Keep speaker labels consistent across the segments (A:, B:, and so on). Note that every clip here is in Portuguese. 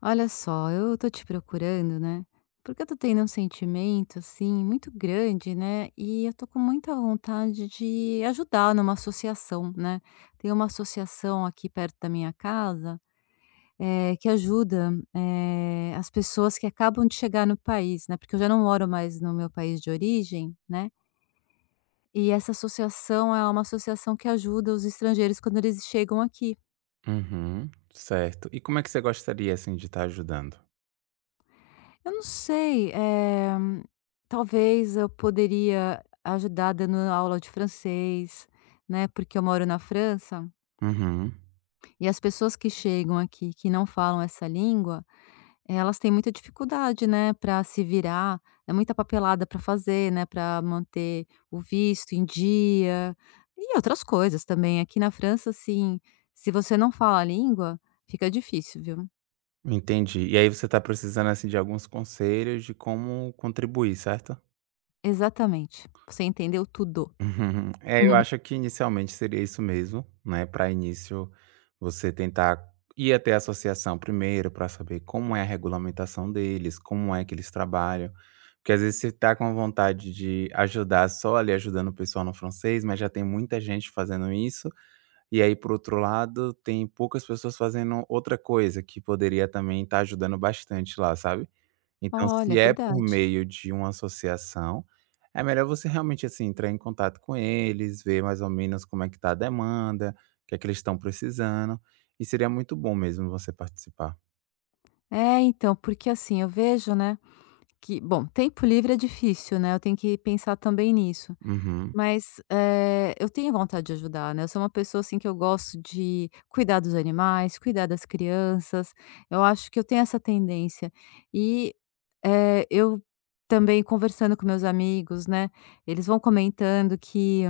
A: Olha só, eu tô te procurando, né? Porque eu tô tendo um sentimento assim muito grande, né? E eu tô com muita vontade de ajudar numa associação, né? Tem uma associação aqui perto da minha casa que ajuda as pessoas que acabam de chegar no país, né? Porque eu já não moro mais no meu país de origem, né? E essa associação é uma associação que ajuda os estrangeiros quando eles chegam aqui.
B: Uhum, certo. E como é que você gostaria, assim, de estar ajudando?
A: Eu não sei, talvez eu poderia ajudar dando aula de francês, né, porque eu moro na França,
B: Uhum,
A: e as pessoas que chegam aqui que não falam essa língua, elas têm muita dificuldade, né, para se virar, é muita papelada para fazer, né, para manter o visto em dia, e outras coisas também. Aqui na França, assim, se você não fala a língua, fica difícil, viu.
B: entendi. E aí você está precisando, assim, de alguns conselhos de como contribuir, certo?
A: Exatamente, você entendeu tudo.
B: Uhum. É, eu acho que inicialmente seria isso mesmo, né? Para início, você tentar ir até a associação primeiro para saber como é a regulamentação deles, como é que eles trabalham. Porque às vezes você tá com vontade de ajudar só ali ajudando o pessoal no francês, mas já tem muita gente fazendo isso. E aí, por outro lado, tem poucas pessoas fazendo outra coisa que poderia também estar ajudando bastante lá, sabe. Então,
A: Olha, é
B: se é por
A: verdade.
B: meio de uma associação, é melhor você realmente, assim, entrar em contato com eles, ver mais ou menos como é que está a demanda, o que é que eles estão precisando, e seria muito bom mesmo você participar.
A: É, então, porque assim, eu vejo, né, que, bom, tempo livre é difícil, né, eu tenho que pensar também nisso.
B: Uhum,
A: Mas, eu tenho vontade de ajudar, né, eu sou uma pessoa, assim, que eu gosto de cuidar dos animais, cuidar das crianças, eu acho que eu tenho essa tendência. E, eh, eu também conversando com meus amigos, né, eles vão comentando que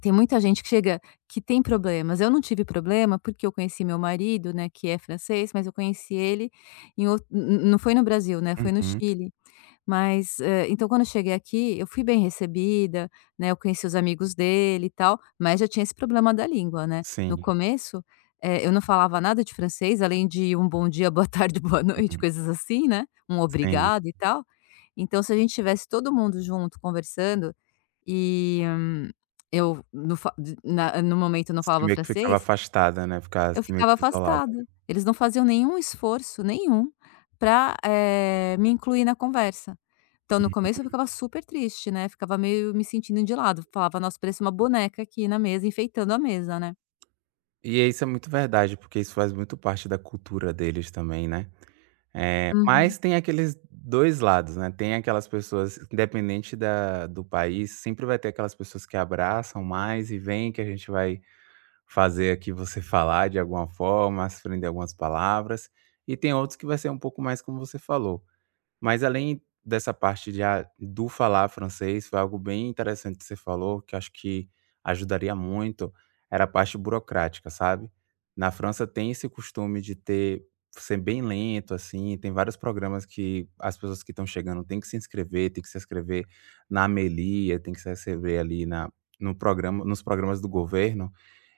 A: tem muita gente que chega que tem problemas. Eu não tive problema, porque eu conheci meu marido, né, que é francês, mas eu conheci ele em ou não foi no Brasil, né, foi no
B: uhum,
A: Chile. Mas, então quando eu cheguei aqui, eu fui bem recebida, né, eu conheci os amigos dele e tal, mas já tinha esse problema da língua, né. No
B: sim,
A: começo, eu não falava nada de francês, além de um bom dia, boa tarde, boa noite,
B: uhum,
A: coisas assim, né, um
B: sim.
A: obrigado e tal. Então se a gente tivesse todo mundo junto conversando, e, eu no fa de- na no momento eu não
B: Você
A: falava
B: meio que ficava
A: francês,
B: afastada, né, ficava
A: eu
B: assim meio
A: ficava
B: que isolada.
A: afastada. Eles não faziam nenhum esforço, nenhum, pra, me incluir na conversa. Então, no começo eu ficava super triste, né, ficava meio me sentindo de lado, falava: "Nossa, pareço uma boneca aqui na mesa, enfeitando a mesa, né".
B: E isso é muito verdade, porque isso faz muito parte da cultura deles também, né.
A: Uhum.
B: Mas tem aqueles 2 lados, né, tem aquelas pessoas, independente da do país, sempre vai ter aquelas pessoas que abraçam mais e vem que a gente vai fazer aqui você falar de alguma forma, aprender algumas palavras, e tem outros que vai ser um pouco mais como você falou. Mas além dessa parte de a do falar francês, foi algo bem interessante que você falou, que eu acho que ajudaria muito, era a parte burocrática, sabe. Na França tem esse costume de ter ser bem lento, assim, tem vários programas que as pessoas que estão chegando têm que se inscrever, na Amelia, tem que se inscrever ali na no programa nos programas do governo,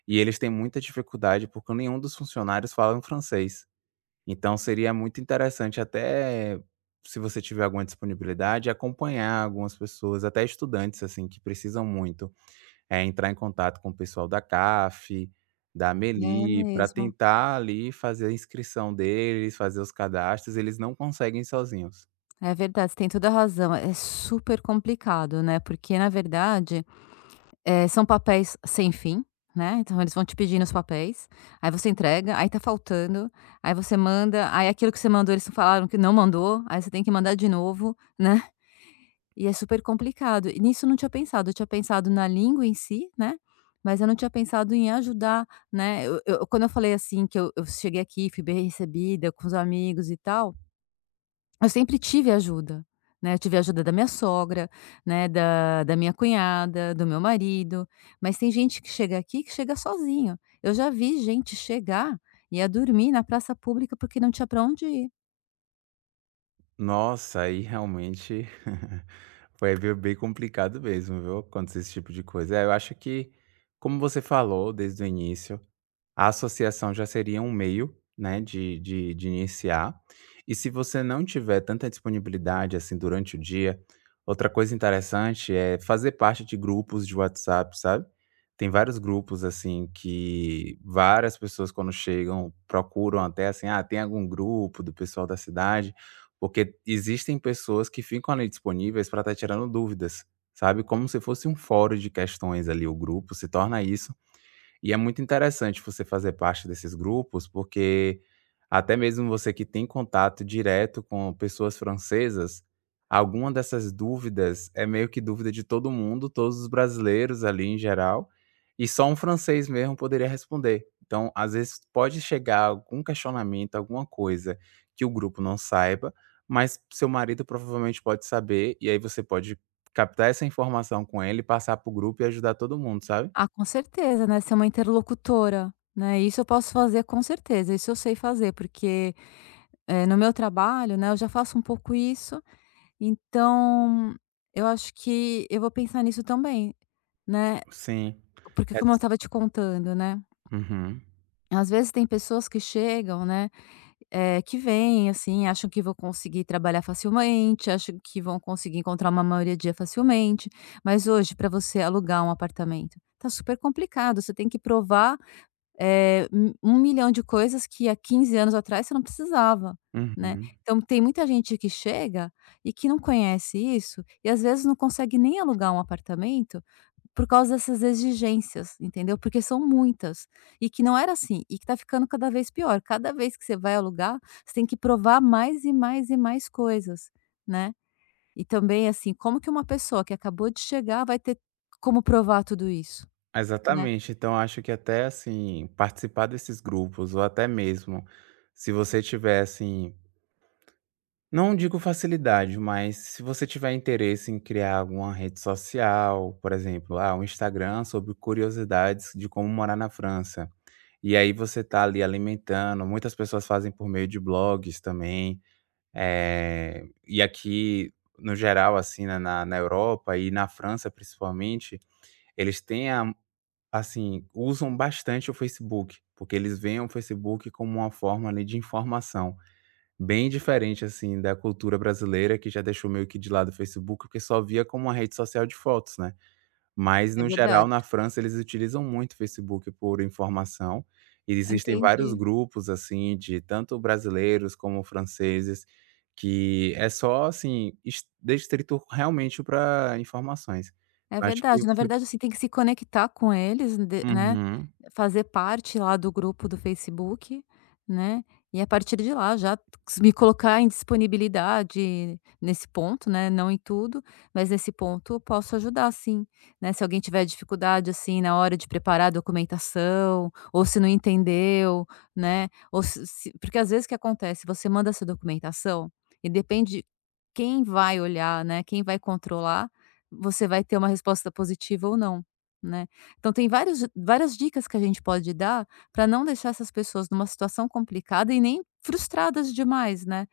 B: e eles têm muita dificuldade, porque nenhum dos funcionários falam francês. Então seria muito interessante até, se você tiver alguma disponibilidade, acompanhar algumas pessoas, até estudantes, assim, que precisam muito, é entrar em contato com o pessoal da CAF, da
A: É
B: Meli, para
A: mesmo.
B: tentar ali fazer a inscrição deles, fazer os cadastros, eles não conseguem sozinhos.
A: É verdade, você tem toda a razão. É super complicado, né, porque na verdade são papéis sem fim, né, então eles vão te pedindo os papéis, aí você entrega, aí tá faltando, aí você manda, aí aquilo que você mandou eles falaram que não mandou, aí você tem que mandar de novo, né, e é super complicado. E nisso eu não tinha pensado, eu tinha pensado na língua em si, né, mas eu não tinha pensado em ajudar, né, eu quando eu falei assim que eu cheguei aqui, fui bem recebida com os amigos e tal, eu sempre tive ajuda, né, eu tive ajuda da minha sogra, né, da minha cunhada, do meu marido, mas tem gente que chega aqui que chega sozinho. Eu já vi gente chegar e ia dormir na praça pública porque não tinha para onde ir.
B: Nossa, aí realmente foi be bem complicado mesmo, viu, acontece esse tipo de coisa. É, eu acho que, como você falou desde o início, a associação já seria um meio, né, de iniciar. E se você não tiver tanta disponibilidade, assim, durante o dia, outra coisa interessante é fazer parte de grupos de WhatsApp, sabe. Tem vários grupos, assim, que várias pessoas quando chegam procuram até assim: "Ah, tem algum grupo do pessoal da cidade?", porque existem pessoas que ficam ali disponíveis para estar tirando dúvidas, sabe, como se fosse um fórum de questões ali, o grupo se torna isso, e é muito interessante você fazer parte desses grupos, porque até mesmo você que tem contato direto com pessoas francesas, alguma dessas dúvidas é meio que dúvida de todo mundo, todos os brasileiros ali em geral, e só um francês mesmo poderia responder. Então, às vezes pode chegar algum questionamento, alguma coisa que o grupo não saiba, mas seu marido provavelmente pode saber, e aí você pode captar essa informação com ele, passar para o grupo e ajudar todo mundo, sabe?
A: Ah, com certeza, né, ser uma interlocutora, né, isso eu posso fazer com certeza, isso eu sei fazer, porque, no meu trabalho, né, eu já faço um pouco isso, então eu acho que eu vou pensar nisso também, né,
B: Sim.
A: porque como eu
B: Ex
A: estava te contando, né.
B: Uhum,
A: Às vezes tem pessoas que chegam, né, que vêm, assim, acham que vão conseguir trabalhar facilmente, acham que vão conseguir encontrar uma maioria dia facilmente, mas hoje para você alugar um apartamento, tá super complicado, você tem que provar, um milhão de coisas que há 15 anos atrás você não precisava, né.
B: uhum.
A: Então tem muita gente que chega e que não conhece isso, e às vezes não consegue nem alugar um apartamento, por causa dessas exigências, entendeu? Porque são muitas, e que não era assim, e que tá ficando cada vez pior. Cada vez que você vai alugar, você tem que provar mais e mais e mais coisas, né. E também, assim, como que uma pessoa que acabou de chegar vai ter como provar tudo isso, né.
B: Exatamente. Então acho que até, assim, participar desses grupos ou até mesmo se você tiver, assim, não digo facilidade, mas se você tiver interesse em criar alguma rede social, por exemplo, ah, um Instagram sobre curiosidades de como morar na França. E aí você tá ali alimentando, muitas pessoas fazem por meio de blogs também. E aqui, no geral, assim, né, na Europa e na França, principalmente, eles têm a assim, usam bastante o Facebook, porque eles veem o Facebook como uma forma, ali, de informação, bem diferente, assim, da cultura brasileira, que já deixou meio que de lado o Facebook, porque só via como uma rede social de fotos, né. Mas
A: É
B: no geral,
A: verdade,
B: na França, eles utilizam muito o Facebook por informação, e existem vários
A: entendi.
B: grupos, assim, de tanto brasileiros como franceses, que é só, assim, es destrito realmente para informações.
A: É
B: Eu acho que
A: verdade. Na
B: você
A: verdade, assim, tem que se conectar com eles, de né,
B: uhum,
A: fazer parte lá do grupo do Facebook, né, e a partir de lá já me colocar em disponibilidade nesse ponto, né, não em tudo, mas nesse ponto eu posso ajudar sim, né, se alguém tiver dificuldade, assim, na hora de preparar a documentação, ou se não entendeu, né, ou se porque às vezes o que acontece, você manda essa documentação e depende quem vai olhar, né, quem vai controlar você vai ter uma resposta positiva ou não, né. Então tem vários várias dicas que a gente pode dar para não deixar essas pessoas numa situação complicada e nem frustradas demais, né.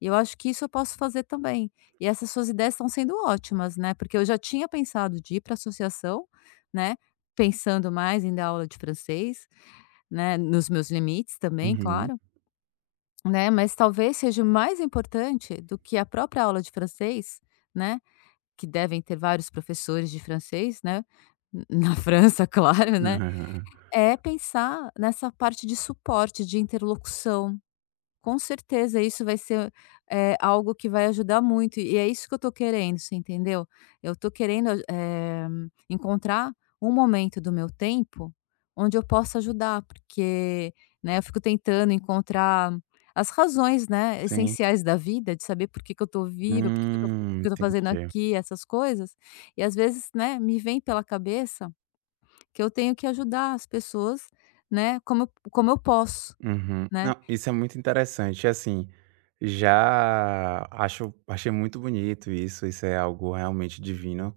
A: E eu acho que isso eu posso fazer também. E essas suas ideias estão sendo ótimas, né, porque eu já tinha pensado de ir para a associação, né, pensando mais em dar aula de francês, né, nos meus limites também,
B: uhum.
A: claro, né, mas talvez seja mais importante do que a própria aula de francês, né, que devem ter vários professores de francês, né, na França, claro, né, é pensar nessa parte de suporte, de interlocução. Com certeza, isso vai ser, algo que vai ajudar muito e é isso que eu tô querendo, você entendeu? Eu tô querendo encontrar um momento do meu tempo onde eu possa ajudar, porque, né, eu fico tentando encontrar as razões, né,
B: Sim.
A: essenciais da vida, de saber por que que eu tô viva, por que que eu tô o que que eu tô fazendo
B: Entendi.
A: aqui, essas coisas, e às vezes, né, me vem pela cabeça que eu tenho que ajudar as pessoas, né, como eu posso,
B: Uhum.
A: né.
B: Não, isso é muito interessante, assim, já acho achei muito bonito isso, isso é algo realmente divino.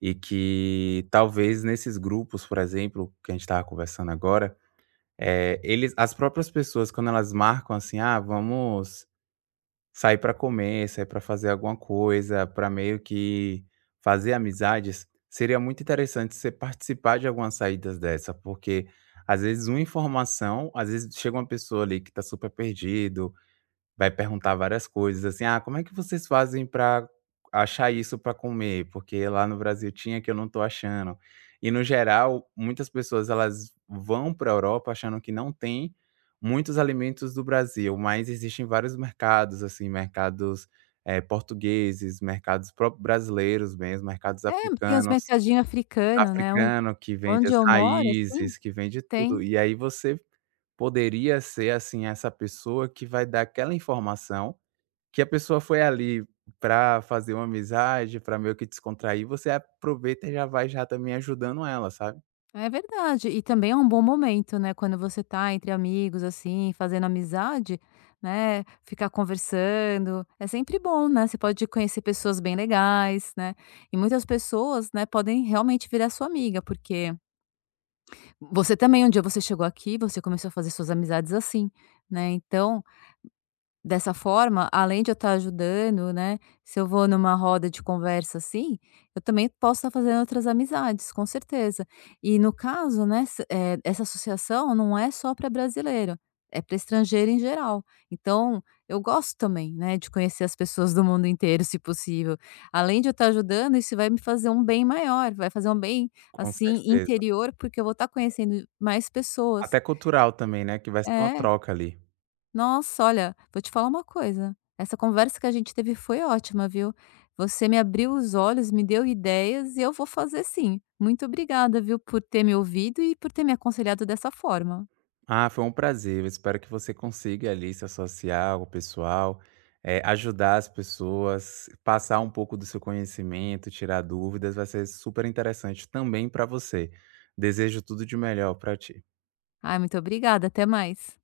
B: E que talvez nesses grupos, por exemplo, que a gente estava conversando agora, eles as próprias pessoas quando elas marcam assim: "Ah, vamos sair para comer, sair para fazer alguma coisa", para meio que fazer amizades, seria muito interessante você participar de algumas saídas dessa, porque às vezes uma informação às vezes chega uma pessoa ali que está super perdido. Vai perguntar várias coisas, assim: "Ah, como é que vocês fazem para achar isso para comer? Porque lá no Brasil tinha que eu não tô achando". E no geral, muitas pessoas elas vão para a Europa achando que não tem muitos alimentos do Brasil, mas existem vários mercados, assim, mercados, portugueses, mercados próprios brasileiros mesmo, mercados
A: É, tem os
B: africanos.
A: mercadinhos africanos, né, onde
B: Africano que vende as
A: eu moro, assim,
B: raízes, que vende tudo.
A: tem.
B: E aí você poderia ser, assim, essa pessoa que vai dar aquela informação que a pessoa foi ali para fazer uma amizade, para meio que descontrair, você aproveita e já vai já também ajudando ela, sabe.
A: É verdade, e também é um bom momento, né, quando você tá entre amigos, assim, fazendo amizade, né, ficar conversando, é sempre bom, né, você pode conhecer pessoas bem legais, né, e muitas pessoas, né, podem realmente virar sua amiga, porque você também, um dia você chegou aqui, você começou a fazer suas amizades assim, né, então. Dessa forma, além de eu estar ajudando, né, se eu vou numa roda de conversa assim, eu também posso estar fazendo outras amizades, com certeza. E no caso, né, essa associação não é só para brasileiro, é para estrangeiro em geral. Então, eu gosto também, né, de conhecer as pessoas do mundo inteiro, se possível. Além de eu estar ajudando, isso vai me fazer um bem maior, vai fazer um bem,
B: Com
A: assim,
B: certeza.
A: interior, porque eu vou estar conhecendo mais pessoas.
B: Até cultural também, né, que vai ser uma
A: É.
B: troca ali.
A: Nossa, olha, vou te falar uma coisa, essa conversa que a gente teve foi ótima, viu. Você me abriu os olhos, me deu ideias e eu vou fazer sim. Muito obrigada, viu, por ter me ouvido e por ter me aconselhado dessa forma.
B: Ah, foi um prazer. Eu espero que você consiga ali se associar ao pessoal, ajudar as pessoas, passar um pouco do seu conhecimento, tirar dúvidas. Vai ser super interessante também para você. Desejo tudo de melhor para ti.
A: Ai, muito obrigada, até mais.